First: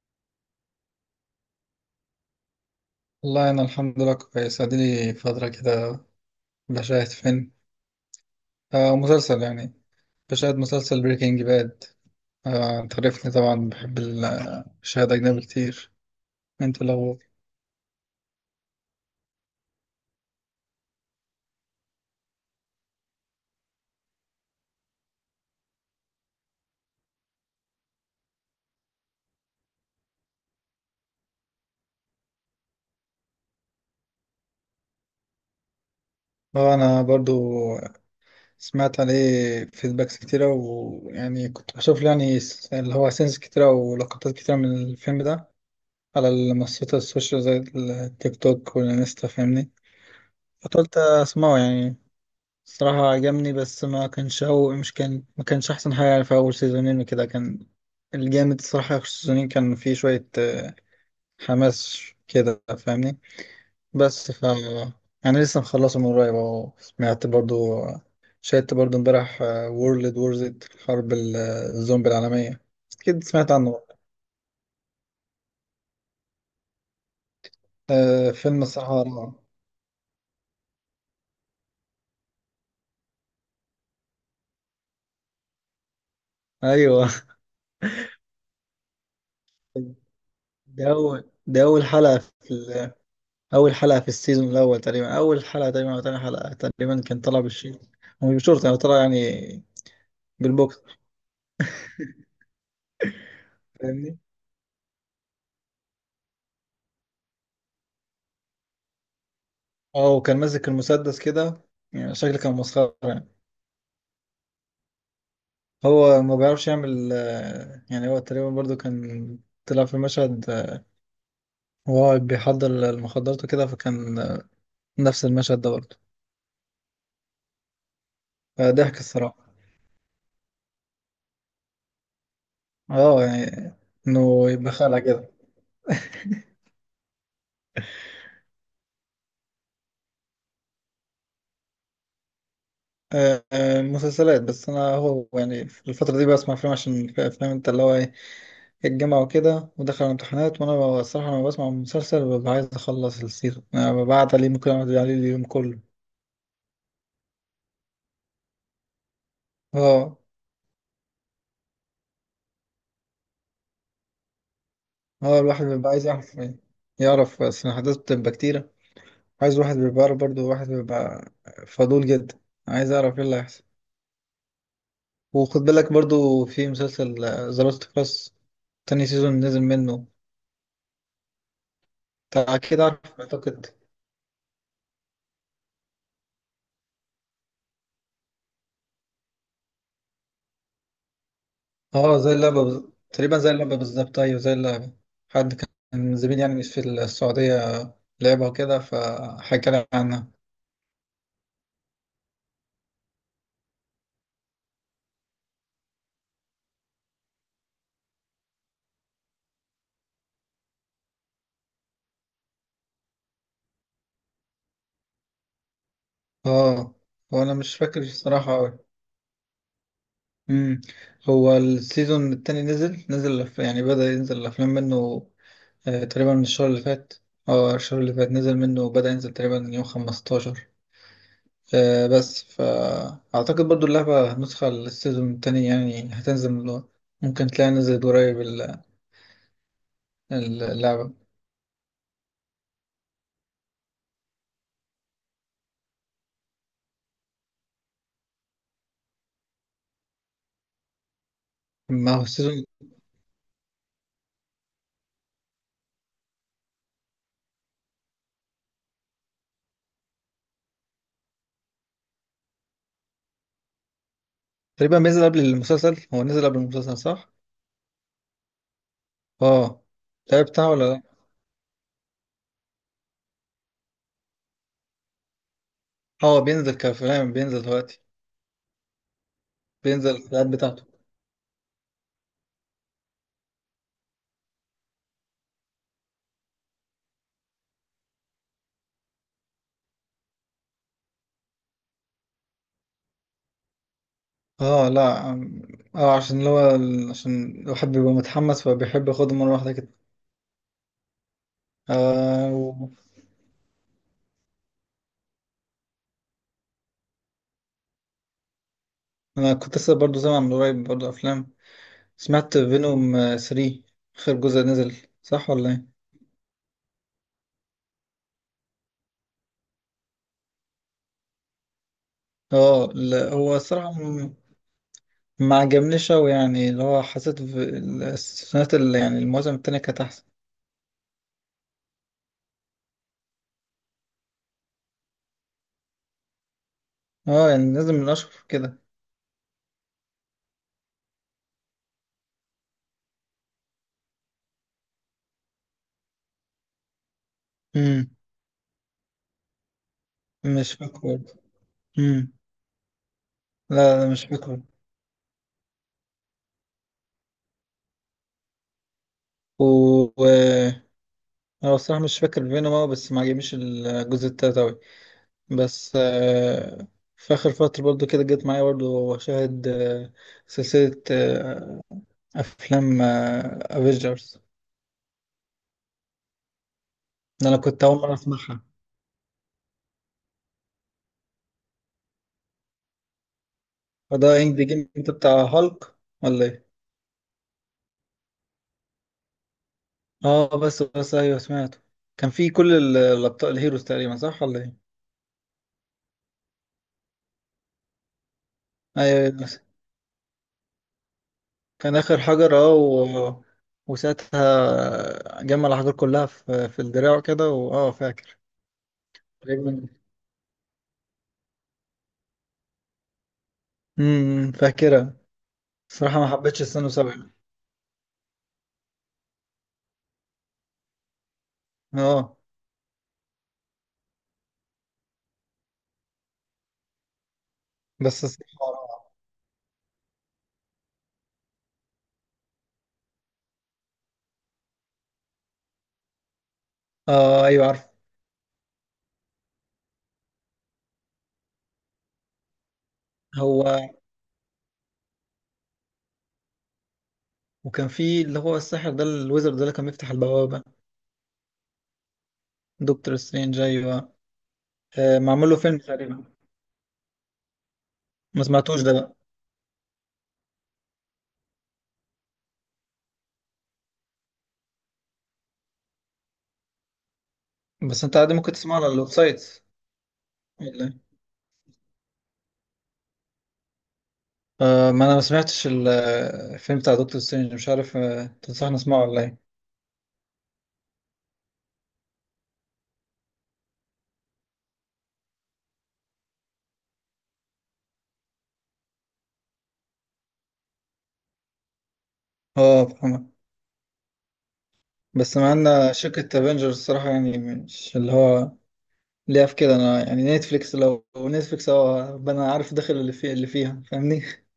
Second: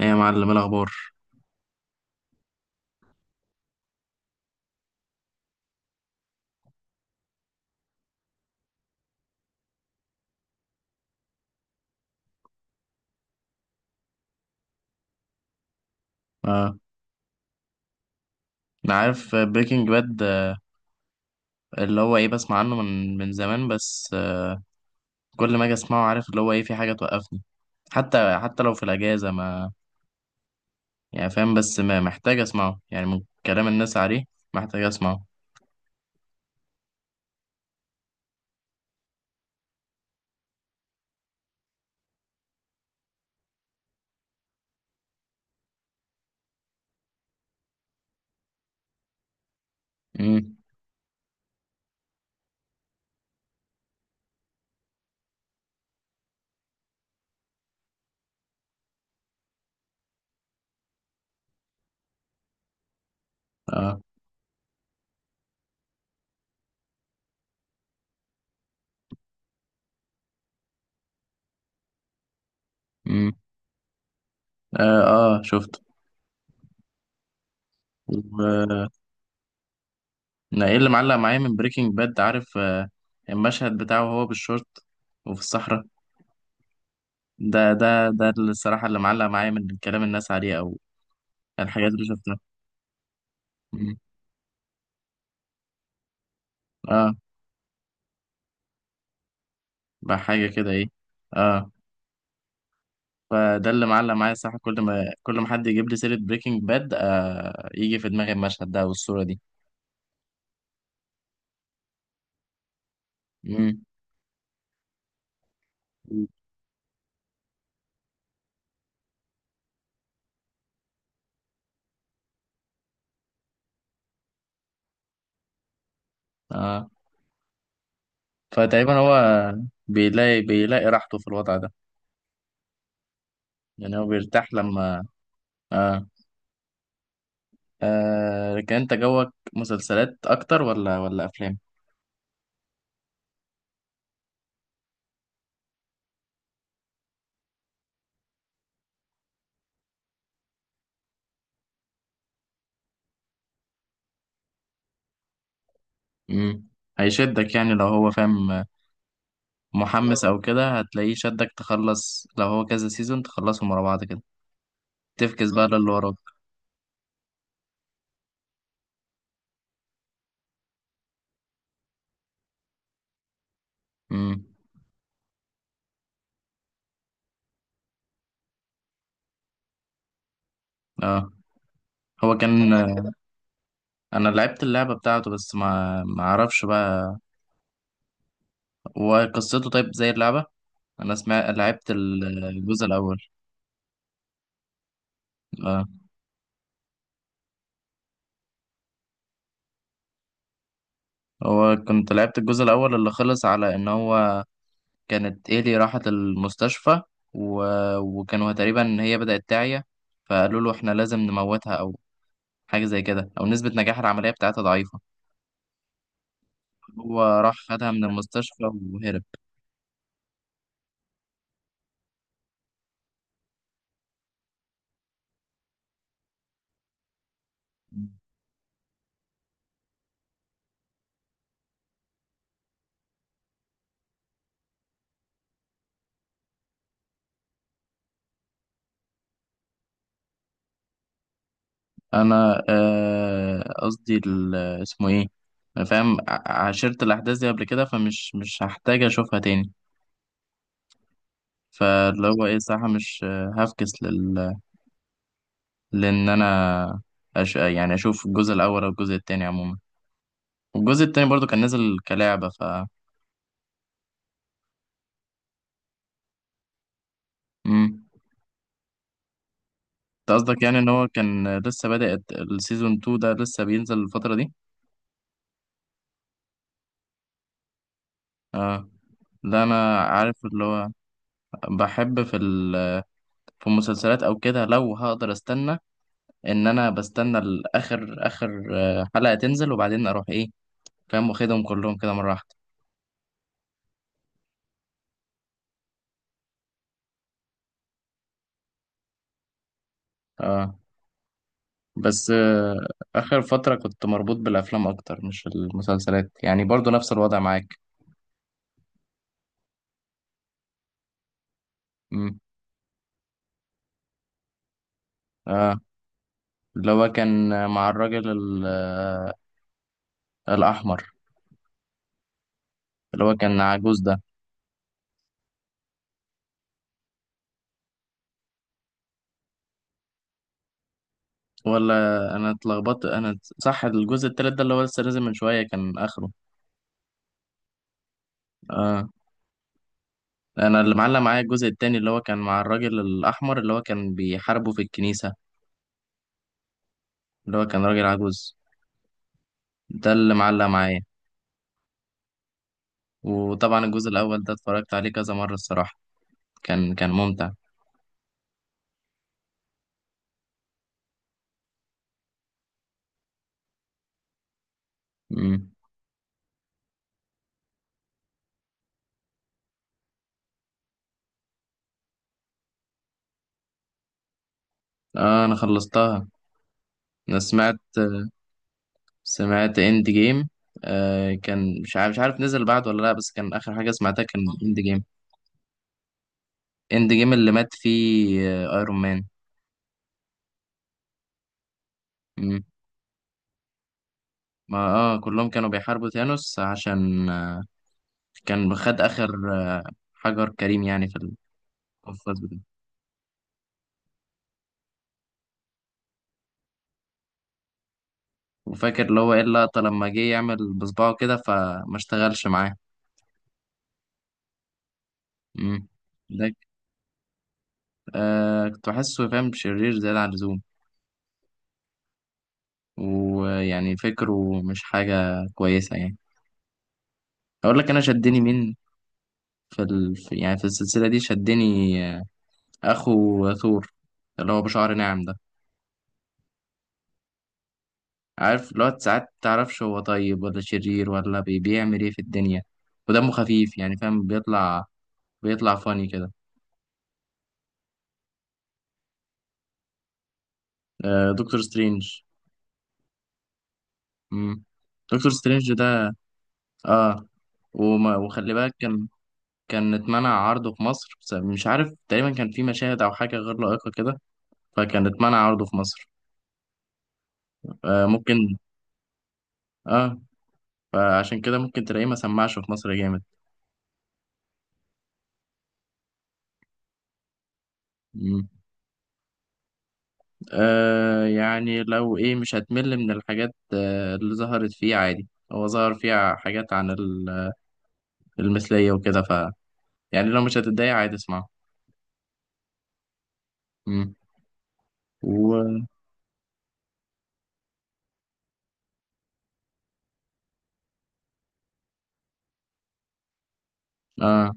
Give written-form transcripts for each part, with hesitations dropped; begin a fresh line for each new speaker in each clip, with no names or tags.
ايه يا معلم، إيه الاخبار؟
والله أنا الحمد لله كويس، أديلي فترة كده بشاهد فيلم. مسلسل يعني. بشاهد مسلسل بريكنج باد. آه أنت عارفني طبعا بحب الشهادة أجنبي كتير.
اه.
أنت الأول.
انا عارف بريكنج باد، اللي هو ايه بسمع عنه من زمان، بس كل ما اجي اسمعه عارف اللي هو ايه في حاجه توقفني. حتى لو في الاجازه ما يعني فاهم، بس ما محتاج اسمعه يعني من كلام الناس عليه محتاج اسمعه.
آه أنا برضو سمعت عليه فيدباكس كتيرة، ويعني كنت بشوف له يعني اللي هو سينس كتيرة ولقطات كتيرة من الفيلم ده على المنصات السوشيال زي التيك توك والانستا، فاهمني؟
امم.
فقلت أسمعه يعني. الصراحة عجبني، بس ما كانش أول، مش كان ما كانش أحسن حاجة يعني في أول سيزونين وكده، كان الجامد الصراحة في آخر سيزونين، كان فيه شوية حماس كده، فاهمني؟
اه.
بس ف، أنا لسه مخلصه من قريب أهو، سمعت برضو، شاهدت برضو امبارح وورلد وور زد، حرب الزومبي العالمية. أكيد
امم.
سمعت عنه.
اه. اه، شفت. و-
فيلم
آه،
الصراحة رائع.
انا ايه اللي معلق معايا من بريكنج باد، عارف، المشهد بتاعه وهو بالشورت وفي الصحراء.
أيوه
ده الصراحه اللي معلق معايا من كلام الناس عليه او
ده أول
الحاجات اللي
حلقة
شفتها.
في، اول حلقه في السيزون الاول تقريبا، اول حلقه تقريبا او تاني حلقه تقريبا،
اه.
كان طلع بالشيء، هو مش بالشورت يعني، طلع يعني
بقى حاجة كده
بالبوكس،
ايه. اه. فده اللي معلق
فاهمني؟
معايا الصراحة، كل ما حد يجيب لي سيرة بريكنج باد آه يجي في دماغي المشهد ده والصورة دي.
اه وكان ماسك المسدس كده، يعني شكله كان مسخره يعني،
امم.
هو ما بيعرفش يعمل يعني هو تقريبا برضو كان طلع في مشهد وهو بيحضر المخدرات وكده، فكان نفس المشهد ده برضو.
اه. فتقريبا
فضحك
هو
الصراحه.
بيلاقي راحته في الوضع ده،
اه يعني
يعني هو
انه
بيرتاح
يبقى خالع
لما
كده.
اه, آه لكن انت جوك مسلسلات اكتر، ولا افلام؟
مسلسلات. بس انا هو يعني في الفتره دي بسمع افلام، عشان في افلام، انت اللي هو الجامعة وكده ودخل على الامتحانات. وأنا الصراحة لما بسمع المسلسل ببقى عايز أخلص السيزون، أنا ببعت عليه، ممكن أقعد عليه اليوم كله.
امم. هيشدك يعني، لو هو فاهم
اه،
محمس او كده هتلاقيه شدك تخلص، لو هو كذا سيزون تخلصهم ورا بعض كده
اه
تفكس
الواحد
بقى للي
بيبقى عايز
وراك.
يعرف يعرف بس الأحداث بتبقى كتيرة، عايز الواحد بيبقى عارف برضه، الواحد بيبقى فضول جدا، عايز أعرف إيه اللي هيحصل.
امم.
وخد بالك برضه في مسلسل ذا لاست اوف اس، تاني سيزون نزل منه.
اه. هو
أنت
كان،
أكيد عارف أعتقد.
انا لعبت اللعبه بتاعته، بس ما اعرفش بقى، هو قصته طيب زي اللعبه؟ انا سمعت، لعبت
اه زي اللعبة
الجزء الاول.
تقريبا زي اللعبة بالظبط، أيوة زي اللعبة. حد كان
اه.
من زميلي يعني في السعودية لعبها وكده، فحكى لي عنها.
هو كنت لعبت الجزء الاول اللي خلص على ان هو كانت ايلي راحت المستشفى، و... وكانوا تقريبا هي بدات تعيا، فقالوا له احنا لازم نموتها او حاجه زي كده، او نسبه نجاح العمليه بتاعتها ضعيفه.
اه،
هو
هو أنا
راح
مش
خدها
فاكر
من
الصراحة
المستشفى
أوي.
وهرب.
أمم، هو السيزون التاني نزل، يعني بدأ ينزل الأفلام منه تقريبا من الشهر اللي فات. اه الشهر اللي فات نزل منه، بدأ ينزل تقريبا يوم خمستاشر. آه بس فأعتقد برضو اللعبة نسخة للسيزون التاني يعني هتنزل ممكن تلاقيها نزلت قريب اللعبة.
انا قصدي اسمه ايه، انا فاهم عشرت الاحداث دي قبل كده، فمش مش هحتاج اشوفها تاني،
ما هو
فاللي هو ايه
السيزون
صح، مش آه، هفكس لل... لان انا، يعني اشوف الجزء الاول او الجزء التاني عموما، والجزء التاني برضو كان نازل كلعبة.
تقريبا بينزل قبل المسلسل، هو نزل قبل المسلسل صح؟
امم.
اه
انت
الحلقة
قصدك
بتاعه
يعني
ولا
ان هو
لا؟
كان لسه بادئ السيزون 2، ده لسه بينزل الفترة دي؟
اه بينزل كفيلم، بينزل دلوقتي،
اه، لا، انا
بينزل
عارف
الحلقات
اللي
بتاعته.
هو. بحب في المسلسلات او كده لو هقدر استنى، ان انا بستنى اخر حلقة تنزل وبعدين اروح ايه، فاهم، واخدهم كلهم كده مرة واحدة.
اه لا اه عشان اللي هو عشان الواحد بيبقى متحمس، فبيحب ياخده مرة واحدة كده.
اه. بس
آه و...
اخر فترة كنت مربوط بالافلام اكتر مش المسلسلات، يعني برضو نفس الوضع معاك.
انا كنت لسه برضه سامع من قريب برضه افلام.
امم.
سمعت فينوم 3، اخر جزء نزل، صح ولا
اه.
ايه؟
اللي هو كان مع الراجل الاحمر،
اه
اللي
لا،
هو
هو
كان
الصراحة
عجوز ده،
ما عجبنيش أوي يعني، اللي هو حسيت في السنوات اللي يعني المواسم التانية كانت أحسن.
ولا. انا اتلخبطت، انا صح الجزء التالت ده اللي هو لسه نازل من شوية كان اخره؟
اه يعني نازل من اشهر كده.
اه. انا اللي معلق معايا الجزء التاني اللي هو كان مع الراجل الاحمر اللي هو كان بيحاربه في الكنيسة، اللي هو كان راجل
امم،
عجوز، ده اللي معلق
مش فاكر
معايا.
برضه. امم،
وطبعا
لا
الجزء
لا مش
الأول ده
فاكر.
اتفرجت عليه كذا مرة الصراحة، كان ممتع.
و و- انا الصراحه مش فاكر فينوم أوي، بس ما عجبنيش الجزء التالت اوي.
مم.
بس في اخر فتره برضو كده جت معايا برضو شاهد سلسله افلام افيجرز.
آه، أنا خلصتها، أنا
ده انا
سمعت،
كنت اول مره اسمعها.
سمعت إند جيم. كان مش عارف نزل بعد ولا لأ، بس كان آخر حاجة سمعتها
فده
كان
اند
إند
جيم
جيم،
انت بتاع هالك ولا ايه؟
إند جيم اللي مات فيه آه أيرون مان.
اه بس بس ايوه سمعته، كان في
مم.
كل الابطال الهيروز تقريبا، صح ولا ايه؟
ما كلهم كانوا بيحاربوا ثانوس عشان كان خد
ايوه
آخر
أيوة.
حجر كريم يعني في
كان آخر
القفاز.
حجر، وساعتها جمع الأحجار كلها في، في الدراع كده، واه فاكر.
وفاكر اللي هو ايه اللقطة
تقريبا.
لما جه يعمل بصباعه كده فما اشتغلش معاه.
امم، فاكرها.
امم.
الصراحة ما
ده
حبيتش
ك-
السنة سبعة.
آه، كنت بحسه فاهم شرير زيادة عن اللزوم،
اه
ويعني فكره مش حاجة كويسة يعني. أقول لك أنا
بس
شدني مين،
الصراحة،
في يعني في السلسلة دي شدني آه، أخو ثور، اللي هو بشعر ناعم ده،
اه ايوه عارف
عارف اللي هو ساعات متعرفش هو طيب ولا شرير ولا بيعمل إيه في الدنيا، ودمه
هو.
خفيف يعني فاهم، بيطلع فاني كده.
وكان في اللي هو الساحر ده، الويزرد ده اللي كان بيفتح البوابة.
آه، دكتور سترينج.
دكتور سترينج ايوه.
مم.
آه
دكتور
معمول له
سترينج
فيلم
ده،
تقريبا.
اه.
ما
وخلي بالك
سمعتوش ده
كان،
بقى؟
كان اتمنع عرضه في مصر بسبب مش عارف، تقريبا كان في مشاهد او حاجه غير لائقه كده، فكان اتمنع عرضه في مصر.
بس
آه،
انت عادي ممكن
ممكن.
تسمعه على الويب سايت
اه،
ولا إيه؟
فعشان كده ممكن تلاقيه ما سمعش في مصر جامد.
آه ما انا ما سمعتش الفيلم بتاع دكتور سترينج، مش عارف آه،
مم.
تنصحني اسمعه ولا ايه؟
آه يعني، لو ايه مش هتمل من الحاجات اللي ظهرت فيه عادي، هو ظهر فيها حاجات عن المثلية وكده، يعني لو مش هتتضايق عادي اسمعه.
اه فاهمك.
مم.
بس مع
و
ان شركة افنجرز الصراحة يعني مش اللي هو ليها في كده، انا يعني نتفليكس، لو نتفليكس هو انا عارف داخل اللي فيه اللي فيها، فاهمني؟
اه،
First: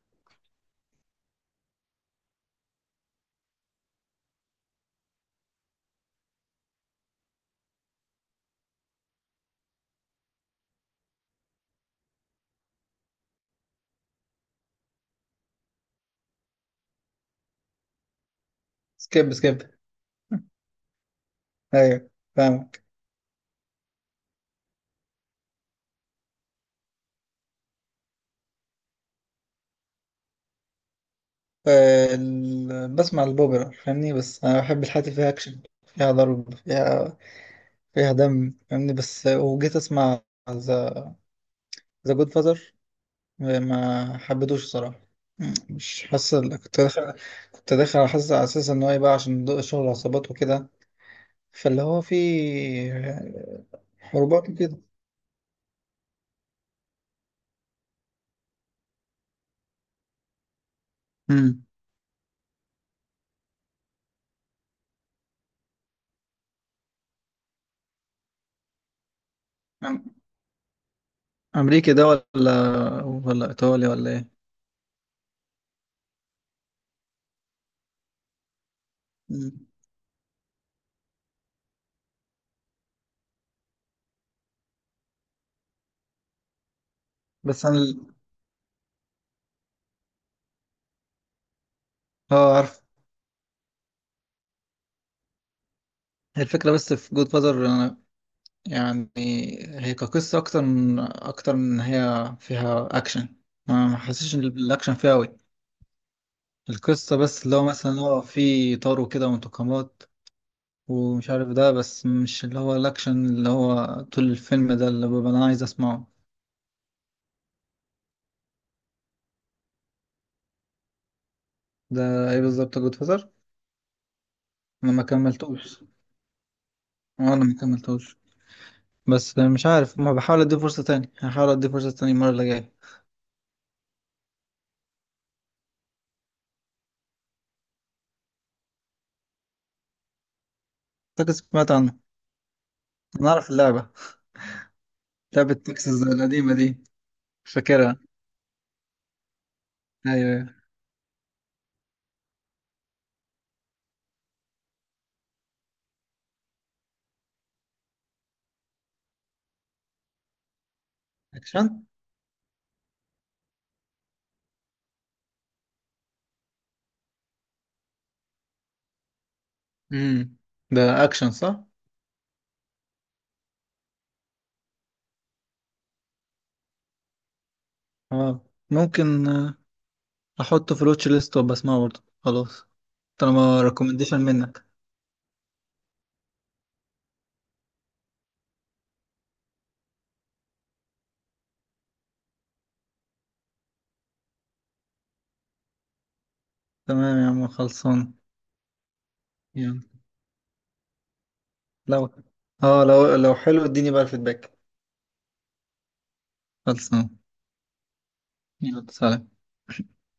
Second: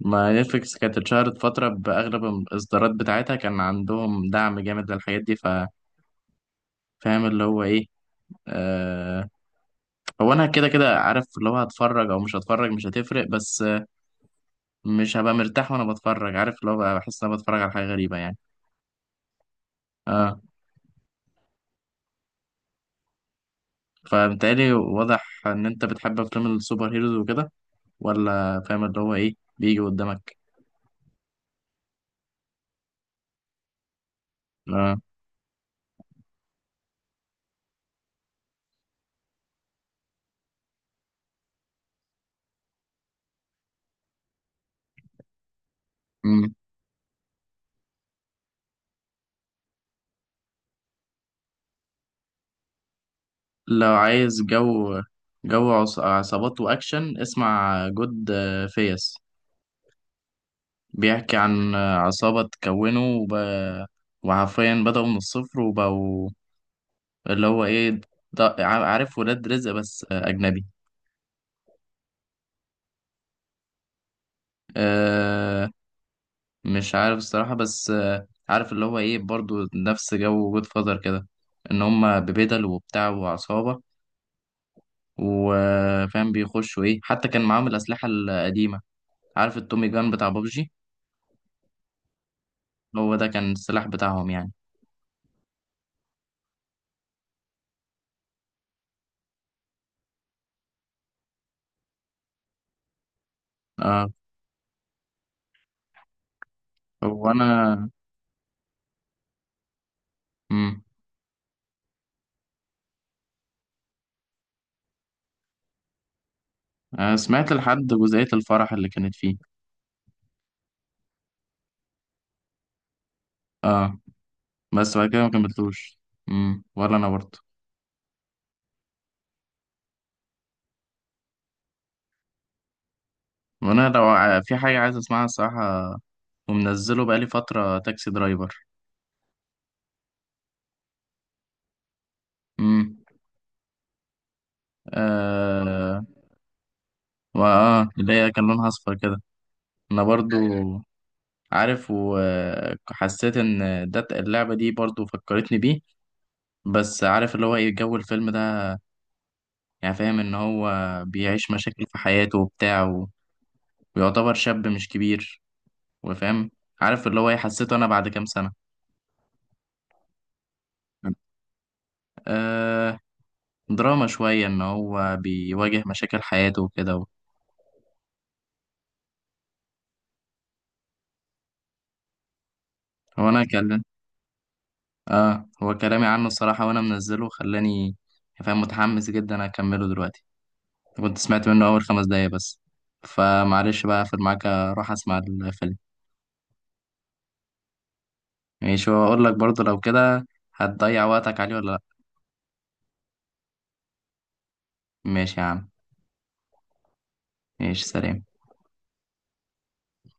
ما نتفليكس كانت اتشهرت فترة بأغلب الإصدارات بتاعتها كان عندهم دعم جامد للحاجات دي، ففاهم اللي هو إيه. آه، هو أنا كده عارف اللي هو هتفرج أو مش هتفرج مش هتفرق، بس مش هبقى مرتاح وأنا بتفرج، عارف اللي هو بقى بحس إن أنا بتفرج على حاجة غريبة يعني.
سكيب سكيب،
آه.
ايوه فاهمك.
فبالتالي واضح إن أنت بتحب أفلام السوبر هيروز وكده، ولا فاهم اللي هو إيه بيجي قدامك؟
بسمع البوبرا، فاهمني؟ بس انا بحب
آه.
الحاجات اللي فيها اكشن، فيها ضرب، فيها، فيها دم، فاهمني؟ بس وجيت اسمع ذا، ذا جود فازر، ما حبيتوش الصراحة. مم، مش حاسس
مم.
كنت داخل، كنت داخل حاسس على اساس ان هو يبقى عشان ضوء شغل عصابات وكده، فاللي هو في
لو عايز
حروبات
جو،
وكده.
عصابات وأكشن، اسمع جود فيس، بيحكي
امم،
عن عصابة تكونه، وحرفيا بدأوا من الصفر وبقوا اللي هو إيه، ده عارف ولاد رزق بس أجنبي.
امريكي ده ولا ايطالي ولا ايه؟
أه. مش عارف الصراحة، بس عارف اللي هو إيه برضو
مم.
نفس جو جود فاذر كده، إن هما ببدل وبتاع وعصابة، وفاهم بيخشوا إيه، حتى كان
بس
معاهم
انا
الأسلحة القديمة، عارف التومي جان بتاع بابجي،
اه عارف.
هو ده كان السلاح بتاعهم يعني.
هي الفكرة بس في جود فازر أنا يعني، هي كقصة أكتر من إن هي فيها أكشن، ما ما
أه،
حسيتش إن الأكشن فيها أوي، القصة بس، اللي هو
وأنا.
مثلا هو في طار وكده وانتقامات،
مم.
ومش عارف ده، بس مش اللي هو الأكشن اللي هو طول الفيلم ده اللي ببقى أنا عايز أسمعه.
سمعت لحد جزئية الفرح اللي كانت فيه.
ده إيه بالظبط جود فازر.
اه.
أنا
بس
ما
بعد كده ما
كملتوش.
كملتوش. امم، ولا انا برضه.
وانا ما كملتوش، بس مش عارف، ما بحاول ادي فرصة تاني يعني، هحاول ادي فرصة تاني المرة اللي جاية.
وانا لو في حاجه عايز اسمعها الصراحه، ومنزله بقالي فتره، تاكسي درايفر.
اعتقد سمعت عنه.
امم.
انا اعرف اللعبة، لعبة تكساس
آه،
القديمة دي. مش فاكرها.
اللي هي كان لونها اصفر كده، انا
ايوه
برضو
أيوة.
عارف، وحسيت ان ده اللعبه دي برضو فكرتني بيه، بس عارف اللي هو ايه جو الفيلم ده، يعني فاهم ان هو بيعيش
اكشن.
مشاكل في حياته وبتاع ويعتبر شاب مش كبير وفاهم، عارف اللي هو ايه حسيته انا بعد كام سنة،
امم، ده اكشن صح؟
آه، دراما شوية إن هو بيواجه مشاكل حياته وكده.
اه ممكن احطه في الواتش ليست وابقى اسمعه برضه، خلاص
هو أنا
طالما
كلم
ريكومنديشن منك.
آه، هو كلامي عنه الصراحة وأنا منزله خلاني فاهم متحمس جدا أكمله دلوقتي، كنت سمعت منه أول 5 دقايق بس، فمعلش بقى أقفل معاك أروح أسمع الفيلم.
تمام يا عم، خلصان.
ماشي، وأقول لك برضه لو
يلا.
كده هتضيع وقتك عليه ولا لأ.
لو اه، لو حلو اديني بقى الفيدباك.
ماشي يا عم،
خلصان،
ماشي سلام.
يلا سلام.